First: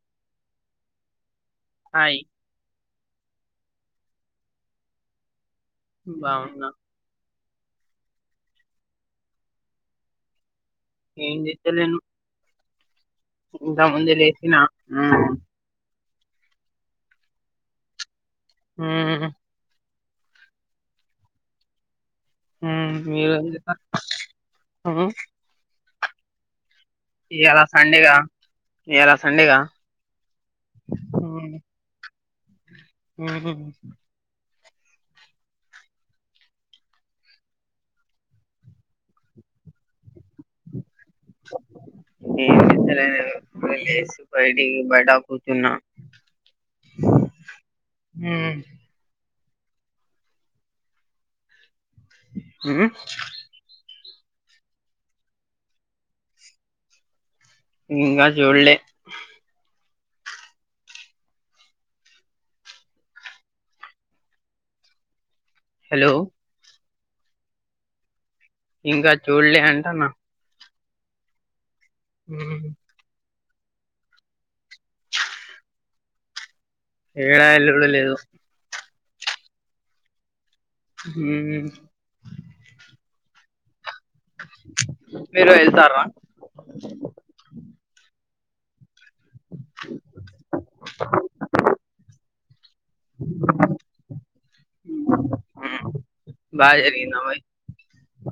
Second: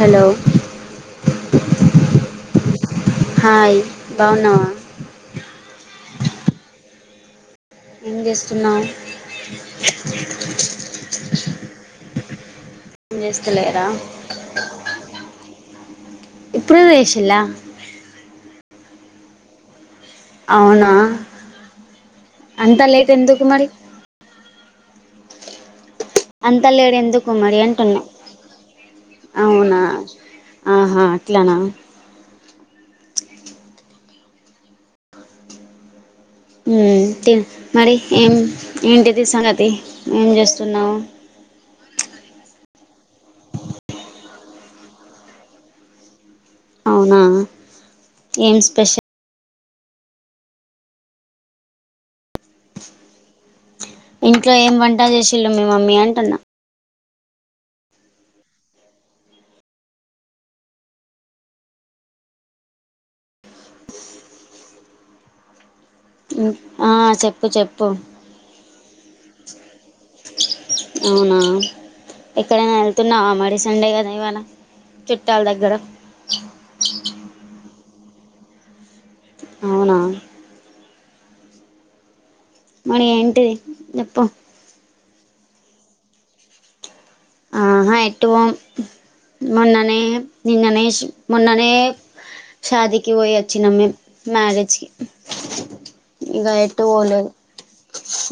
Hello hi hi బాగున్నావా బాగున్నా ఏం చేస్తున్నావ్ ఏం జేత్తలేను ఏం చేస్తలేరా లేసిన ఉమ్ ఇప్పుడే లేసిల్లా ఉమ్ అవునా అంతా లేట్ ఎందుకు మరి ఆ అంతా లేట్ ఎందుకు మరి ఇయాల అంటున్నా సండేగా ఇయాల సండేగా అవునా ఆహా అట్లనా ఉహు ఉమ్ టిల్ మరి ఏం ఏంటిది సంగతి ఏం చేస్తున్నావు నేన్ ఏం జేత్తలేను ఏదో ఇపుడే లేసి బయటికి బయటా కూర్చున్నా అవునా ఏం ఉమ్ స్పెషల్ ఉమ్ ఇంట్లో ఏం వంట చేసిల్లు మీ మమ్మీ అంటున్నా ఇంగా చూడ్లే. హలో ఆ చెప్పు చెప్పు. ఇంగా చూడ్లే అంటన్నా. అవునా ఉమ్ ఎక్కడైనా ఎ ళ్తున్నావ మరి సండే కదా ఇవాళ చుట్టాల్ దగ్గర. ఏడా ఎళ్ళుడే లేదు. అవునా హ్ మరి ఏంటిది చెప్పు. మీరు ఏళ్తారా. ఆహా ఎటువోమ్ మోన్ననే నిన్ననే మోన్ననే షాదికి పోయి అచ్చినం మేం మ్యారేజ్కి. ఇగా బాగా ఏటు జరిగిందా వోలేదు. మరి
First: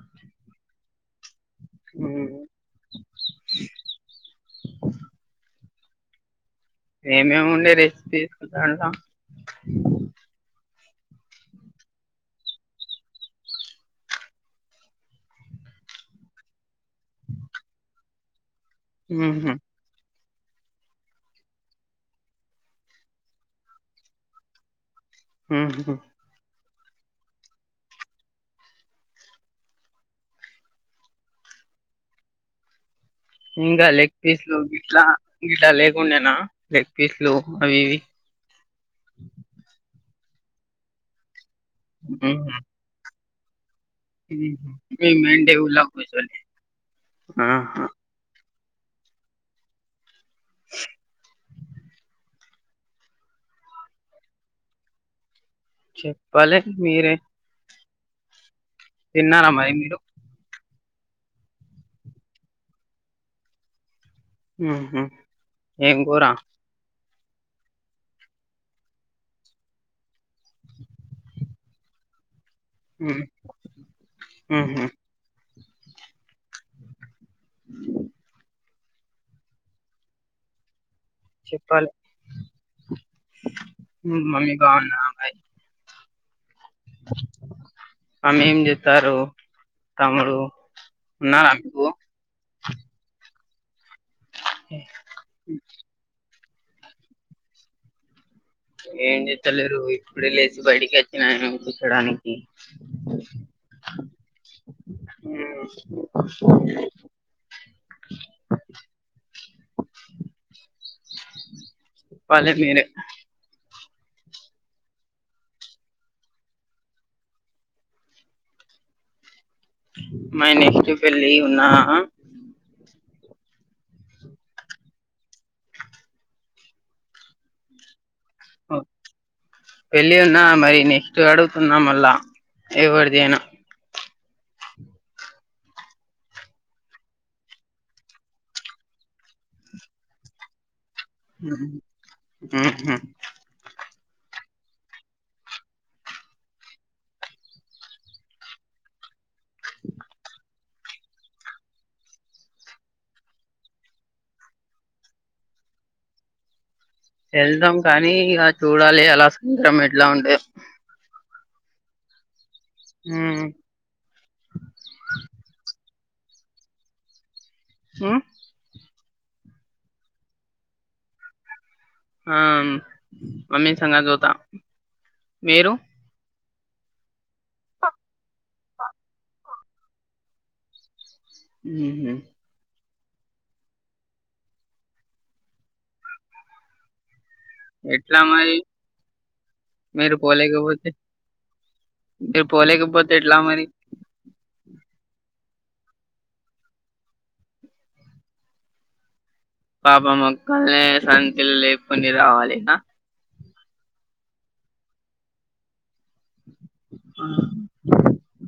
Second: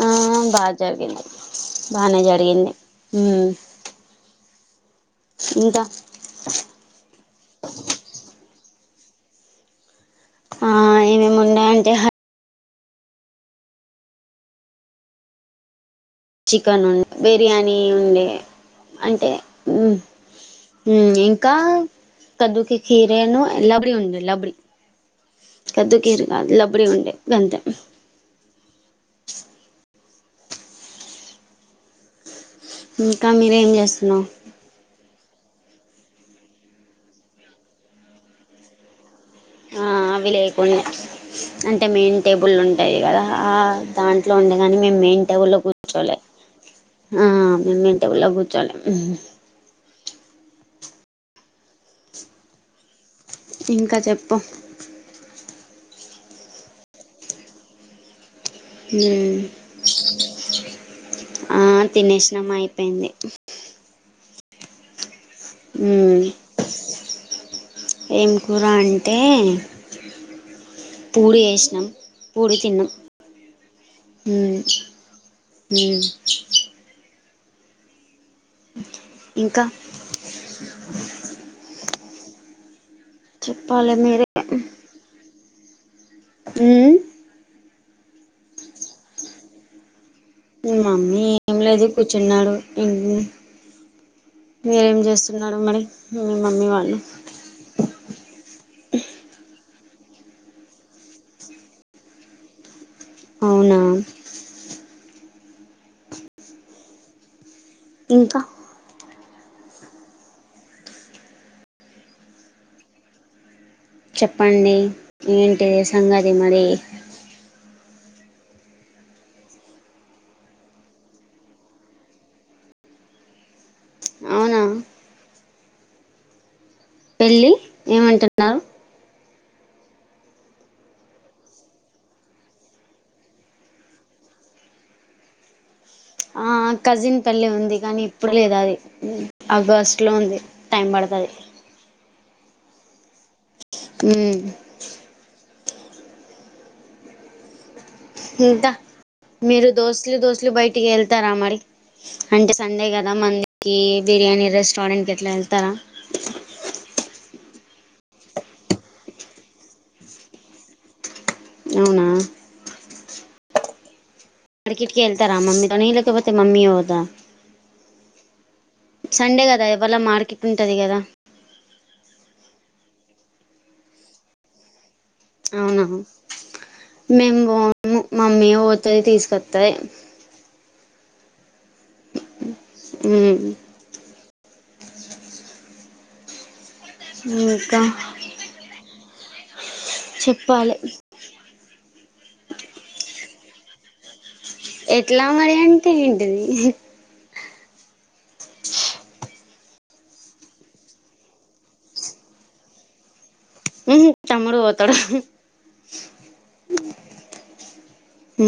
ఆ బాజరిగింది, బానే ఉమ్ జరిగింది. ఇంకా ఏమేం ఉండే రెసిపీస్ దాంట్లా. ఆ ఏమేమున్నయంటే చికెన్ ఉం బిర్యానీ ఉండే అంటే ఉహు ఇంకా కద్దుకి కీరేను, లబ్డి ఉన్నది లబ్డి. ఉహు కద్దు కీరు కాదు లబ్డి ఉండే గంతే. ఇంకామి. ఇంకా లెగ్ పీస్లు గిట్లా గిడ్లా లేకుండేనా లెగ్ పీస్లు అవి ఇవి. ఆ అవి లేకుండే అంటే మెయిన్ మ్మ్. టేబులుంటాయ్ గదా ఆ దాంట్లో ఉండేగాని మేం మీ మెయిన్ టేబులో టేబుల్ కూర్చోలే కూర్చొని ఆ ఆహా మేం టేబుల్లో కుర్చోలే. ఇంకా చెప్పు చెప్పాలే మీరే. హ్ తిన్నారా మరి మీరు ఆ తినేసినం అయిపోయింది. ఆహా హ్ ఏం కూర అంటే పూరి చేస్నం, పూరి తిన్నం. హ్ ఉహు హ్ ఇంకా చెప్పలే చెప్పాలి మీ మీరే మమ్మీ బావుందా మ ఉ అన్నేం జేత్తార్రు తమ్ముడూ మమ్మీ ఏం లేదు కూర్చున్నాడు ఎందీ మీరేం చేస్తున్నారు మరి మీ మమ్మీ వాళ్ళు. ఏం జెత్తలేరు ఇప్పుడే లేసి బయిటికి అచ్చినా కూర్చోడాని అవునా [inaudible] ఇంకా చెప్పాలె మీరే చెప్పండి ఏంటిది సంగది మరీ మై నెక్స్ట్ పెళ్లి ఉన్నా అవ్నా పెళ్ళి ఏమంటున్నావ్ పెళ్ళి ఉన్నా మరి నెక్స్ట్ అడుగుతున్నా మళ్ళా ఎవర్దైనా ఆ కజిన్ పెళ్లి ఉంది కానీ ఇప్పుడు లేదు అది ఆగస్ట్లో ఉంది టైం బడ్తది ఆ హా ఊ మ్ ఇంకా మీరు దోస్తులు దోస్తులు బయటికి ఎళ్తారా మరి అంటే సండే గదా మండికి బిర్యానీ రెస్టారెంట్ కట్ల ఎళ్తారా ఎళ్తం కానీ ఇగ చూడాలి అలా [unintelligible] ఎట్లా ఉంటయొ అవునా ఊ మ్ మార్కెట్ కి ఎళ్తారా మమ్మి తొని లేకపోతే మమ్మీయే పోదా ఆ సండే గదా ఇవాళ మార్కెట్ ఉంటది గదా ఆ మమ్మీ తో నేన్ జుతా అవునా మేము బోము మామ్మీ పోతది తీసుకొత్తది మ్ హు మ్ మ్ ఎట్లా మరి మీరు చెప్పాలి పోలేకపొతే అంటె పోలేకపోతే ఎట్లా మరి ఎట్లా మరి అంటే ఏంటిది పాపం ఒక్కల్లె సంచిలు లేపుకుని రావాలి ఆ మ్ హు తమ్ముడు పోతాడు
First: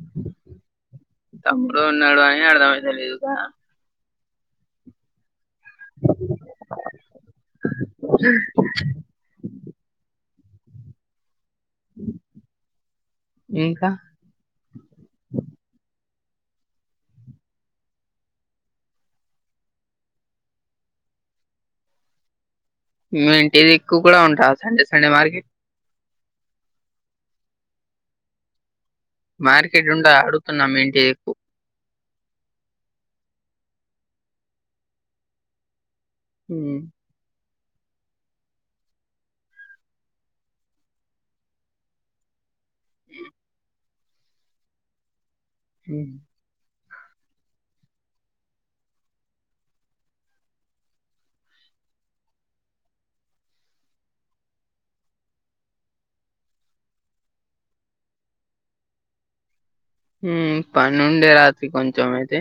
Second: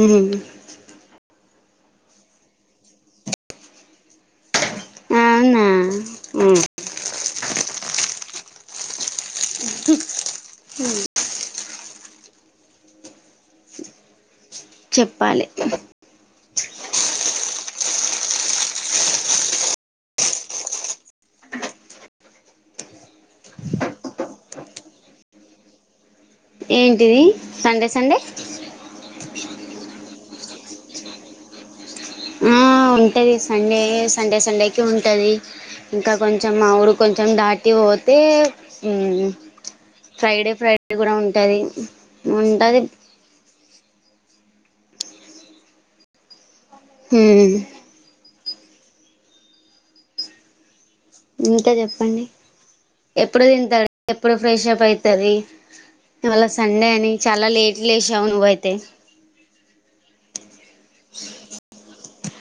ఊమ్ తమ్ముడు ఉన్నడు ఉన్నడు అని అర్థమైతలేదు సా అవునా మ్ ఇంకా చెప్పాలే మి ఇంటి దిక్కు కూడ ఉంటదా సండే సండే మార్కెట్ ఏంటిది సండే సండే మార్కెట్ ఉంటదా అడుగుతున్న మీ ఇంటి దిక్కు మ్ ఉంటుంది సండే సండే సండేకి ఉంటది ఇంకా కొంచెం మా ఉమ్ ఊరు కొంచెం దాటి వొతే ఉమ్ ఫ్రైడే ఫ్రైడే గూడ ఉంటది ఉంటది ఉమ్ హ్మ్ ఇంక చెప్పండి ఎప్పుడు తింటది ఎప్పుడు ఫ్రెష్ అప్ అయితది ఇవాళ సండే అని చాలా లేట్ లేషావు నువ్వైతే హ్మ్మ్ పనుండే రాత్రి కొంచం అయితె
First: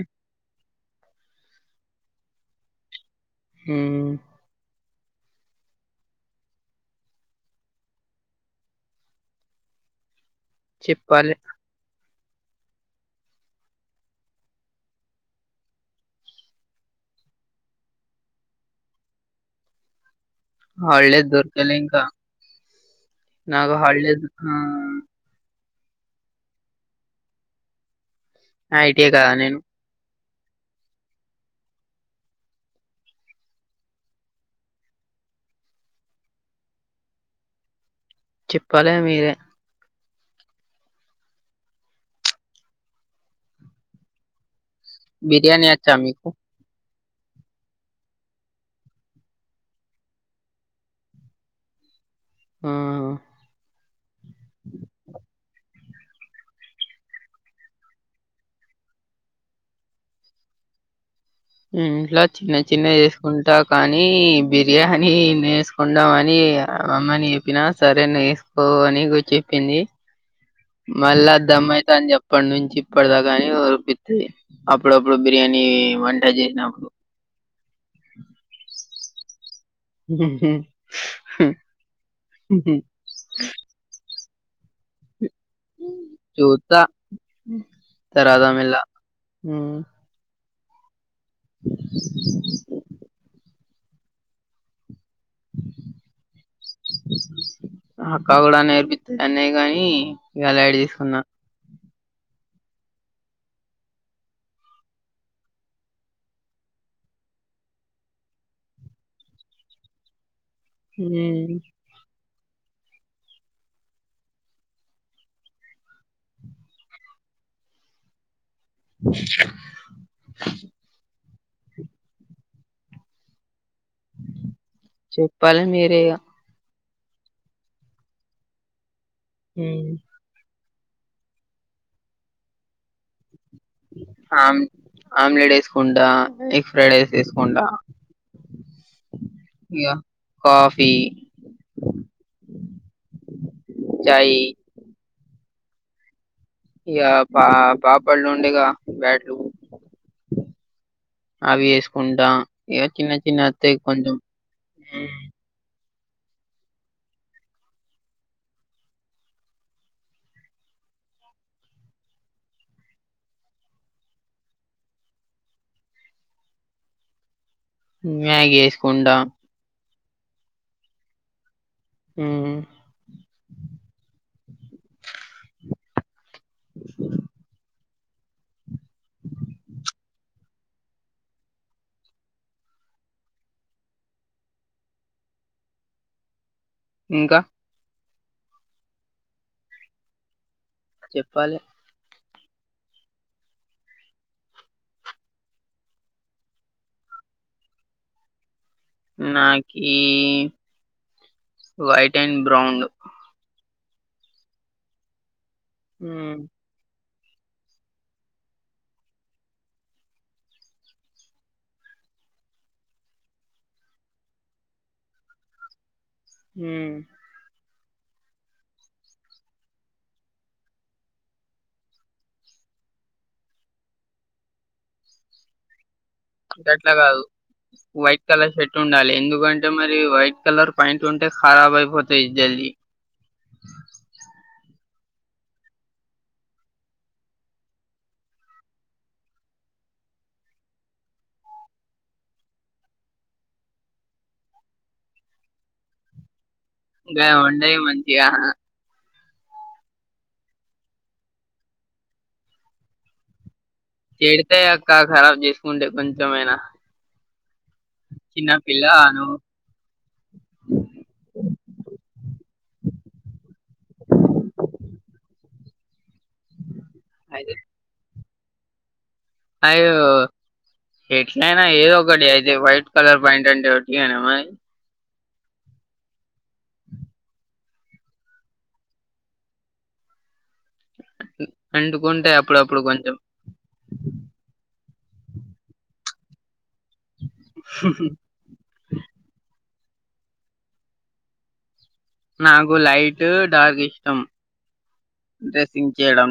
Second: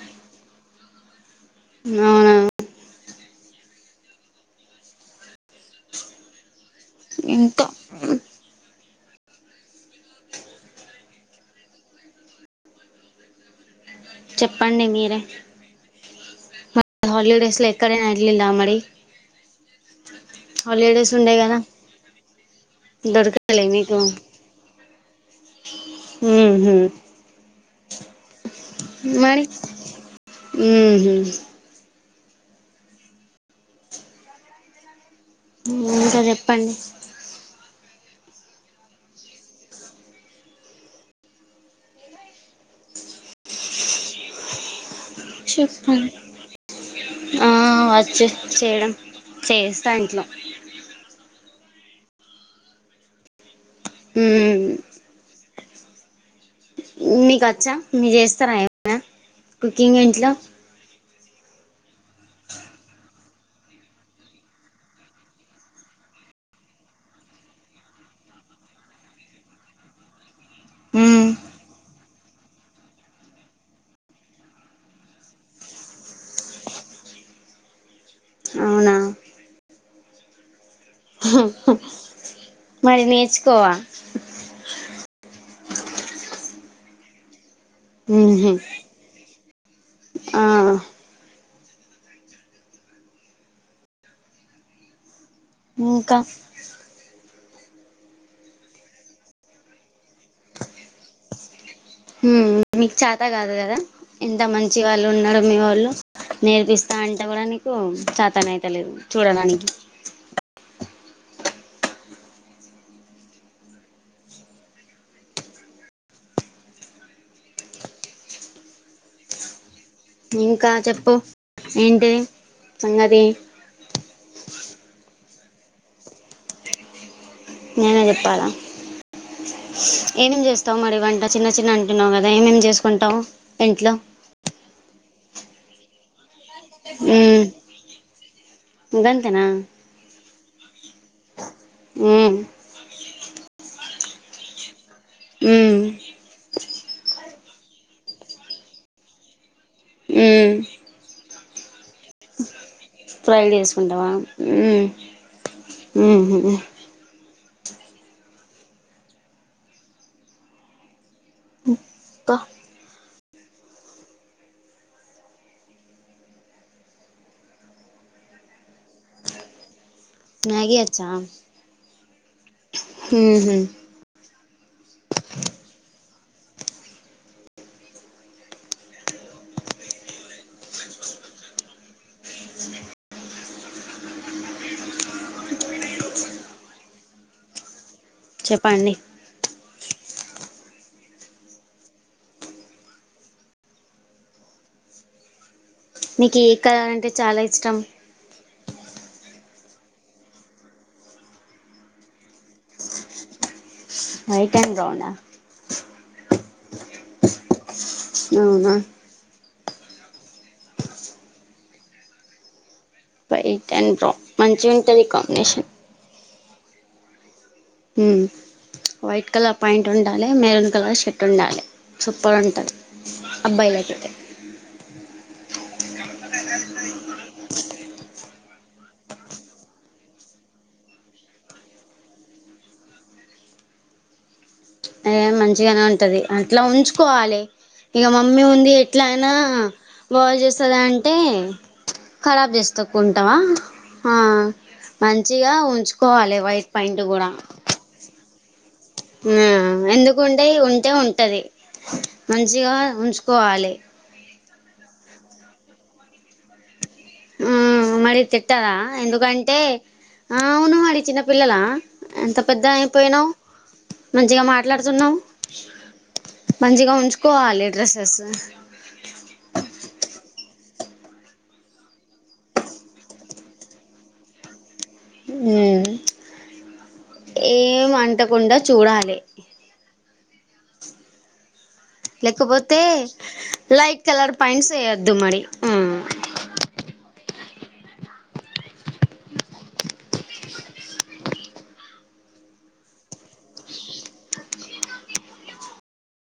అవునా హ్మ్మ్ ఇంక చెప్పాలె చెప్పండి మీరే హాలిడేస్ లో ఎక్కడైన ఎళ్ళిలా మరి హలిడేస్ హాలిడేస్ ఉండే గదా దొరకలే ఇంకా. దొరకలే నాకు మీకు హాలిడేస్ ఆ! ఉ హు ఐటీఐ కదా మరి నేను. ఉ హు ఇంక చెప్పండి చెప్పాలె మీరే బిర్యానీ వచ్చా చెప్పండి మీకు? ఆ అచ్చు చేయడం చేస్తా ఇంట్లో ఆ ఊమ్ మీకు వచ్చా మీరు చేస్తారా ఏమన్నా కుకింగ్ ఇంట్లో ఇంట్లా చిన్న చిన్నవి చేసుకుంటా కానీ బిర్యానీ నేసు ఒండమని అమ్మని చెప్పినా సరే నేసుకో అని గు చెప్పింది ఉమ్ మళ్ళీ అద్దమ్మయిత అని చెప్పటి నుంచి ఇప్పటిదాకాని ఓరిపింది అప్పుడప్పుడు బిర్యానీ వంట చేసినప్పుడు అవునా అది నేర్చుకోవ చూత్త తరాద మెల్ల ఆ ఇంకా అక్క కూడా నేర్పిత్తన్నయ్ గని ఇగ లైట్ తీసుకున్నా ఉమ్మ్ మీకు చాత కాదు కదా ఇంత మంచి వాళ్ళున్నరు మీ వొళ్ళు నేర్పిస్తా అంటె కూడా నీకు చాతనయిత లేదు చూడడానికి హ్మ్మ్ ఇంకా చెప్పు ఏంటిది సంగతి చెప్పాల మీరే గా నేనే చెప్పాలా ఉమ్మ్ ఏమేం చేస్తావు మరి వంట చిన్న చిన్న అంటున్నావు కదా ఏమేం చేసుకుంటవు ఇంట్లో ఆమ్ ఆమ్లెట్ వేసుకుండా ఎగ్ ఫ్రైడైస్ మ్మ్. వేసుకుంటా గంతేనా ఇగ కాఫీ మ్మ్. చాయి ఉమ్ ఇగ పాపొళ్లుండుగా బ్యాట్లు హ్మ్మ్ అవి ఏసుకుంటా ఫ్రైల్ చేసుకుంటావా ఉమ్ ఉహు ఉమ్ క్క ఇంగా గేసుకుంటా మ్యాగీ అచ్చా ఉమ్ హ్మ్మ్ హు ఇంకా చెప్పండి చెప్పాలె నీకు ఏ కలర్ అంటే చాలా ఇష్టం నాకి white and brown white and బ్రౌనా ఉమ్ అవునా వైట్ అండ్ బ్రౌన్ మంచిగుంటంది కాంబినేషన్ ఉమ్ ఉమ్ వైట్ కలర్ ప్యాంట్ ఉండాలి మెరూన్ కలర్ షర్ట్ ఉండాలి సూపర్ ఉంటది అబ్బాయిలకైయితే గట్లా కాదు వైట్ కలర్ షర్ట్ ఉండాలి ఎందుకంటే మరి వైట్ కలర్ ప్యాంట్ ఉంటే ఖరాబ్ అయిపోతాయి జల్ది మంచిగనే ఉంటది అట్లా ఉంచుకోవాలే ఇగ మమ్మీ ఉంది ఎట్లయినా బాగా చేస్తది అంటే కరాబ్ చేస్తకుంటావా ఆ మంచిగా ఉంచుకోవాలే వైట్ ప్యాంట్ గాయి ఉండేయి మంచిగా ఉమ్ ఎందుకుంటాయి ఉంటే ఉంటది మంచిగా ఉంచుకోవాలే చెడితే అక్క ఖరాబ్ చేసుకుంటే కొంచెంమైనా ఉమ్ మరి తిట్టదా పిల్ల నువ్వు ఎందుకంటే ఆ అవును మరి చిన్నపిల్లలా ఎంత పెద్దగా అయిపోయినావ్ మంచిగా మాట్లాడుతున్నావు మంచిగా అయితే ఉంచుకోవాలి డ్రస్సెసు అయ్యో ఎట్లయినా ఏదోకటి అయితే వయిట్ కలర్ ప్యాంటంటే ఒట్టిగెనా మరి ఉమ్ ఏం అంటకుండా చూడాలే అంటుకుంటే లేకపోతే అప్పుడప్పుడు కొంచెం లైట్ కలర్ పాయింట్స్ వేయొద్దు మరి నాకు లైటు డార్క్ ఇష్టం డ్రెస్సింగ్ చేయడం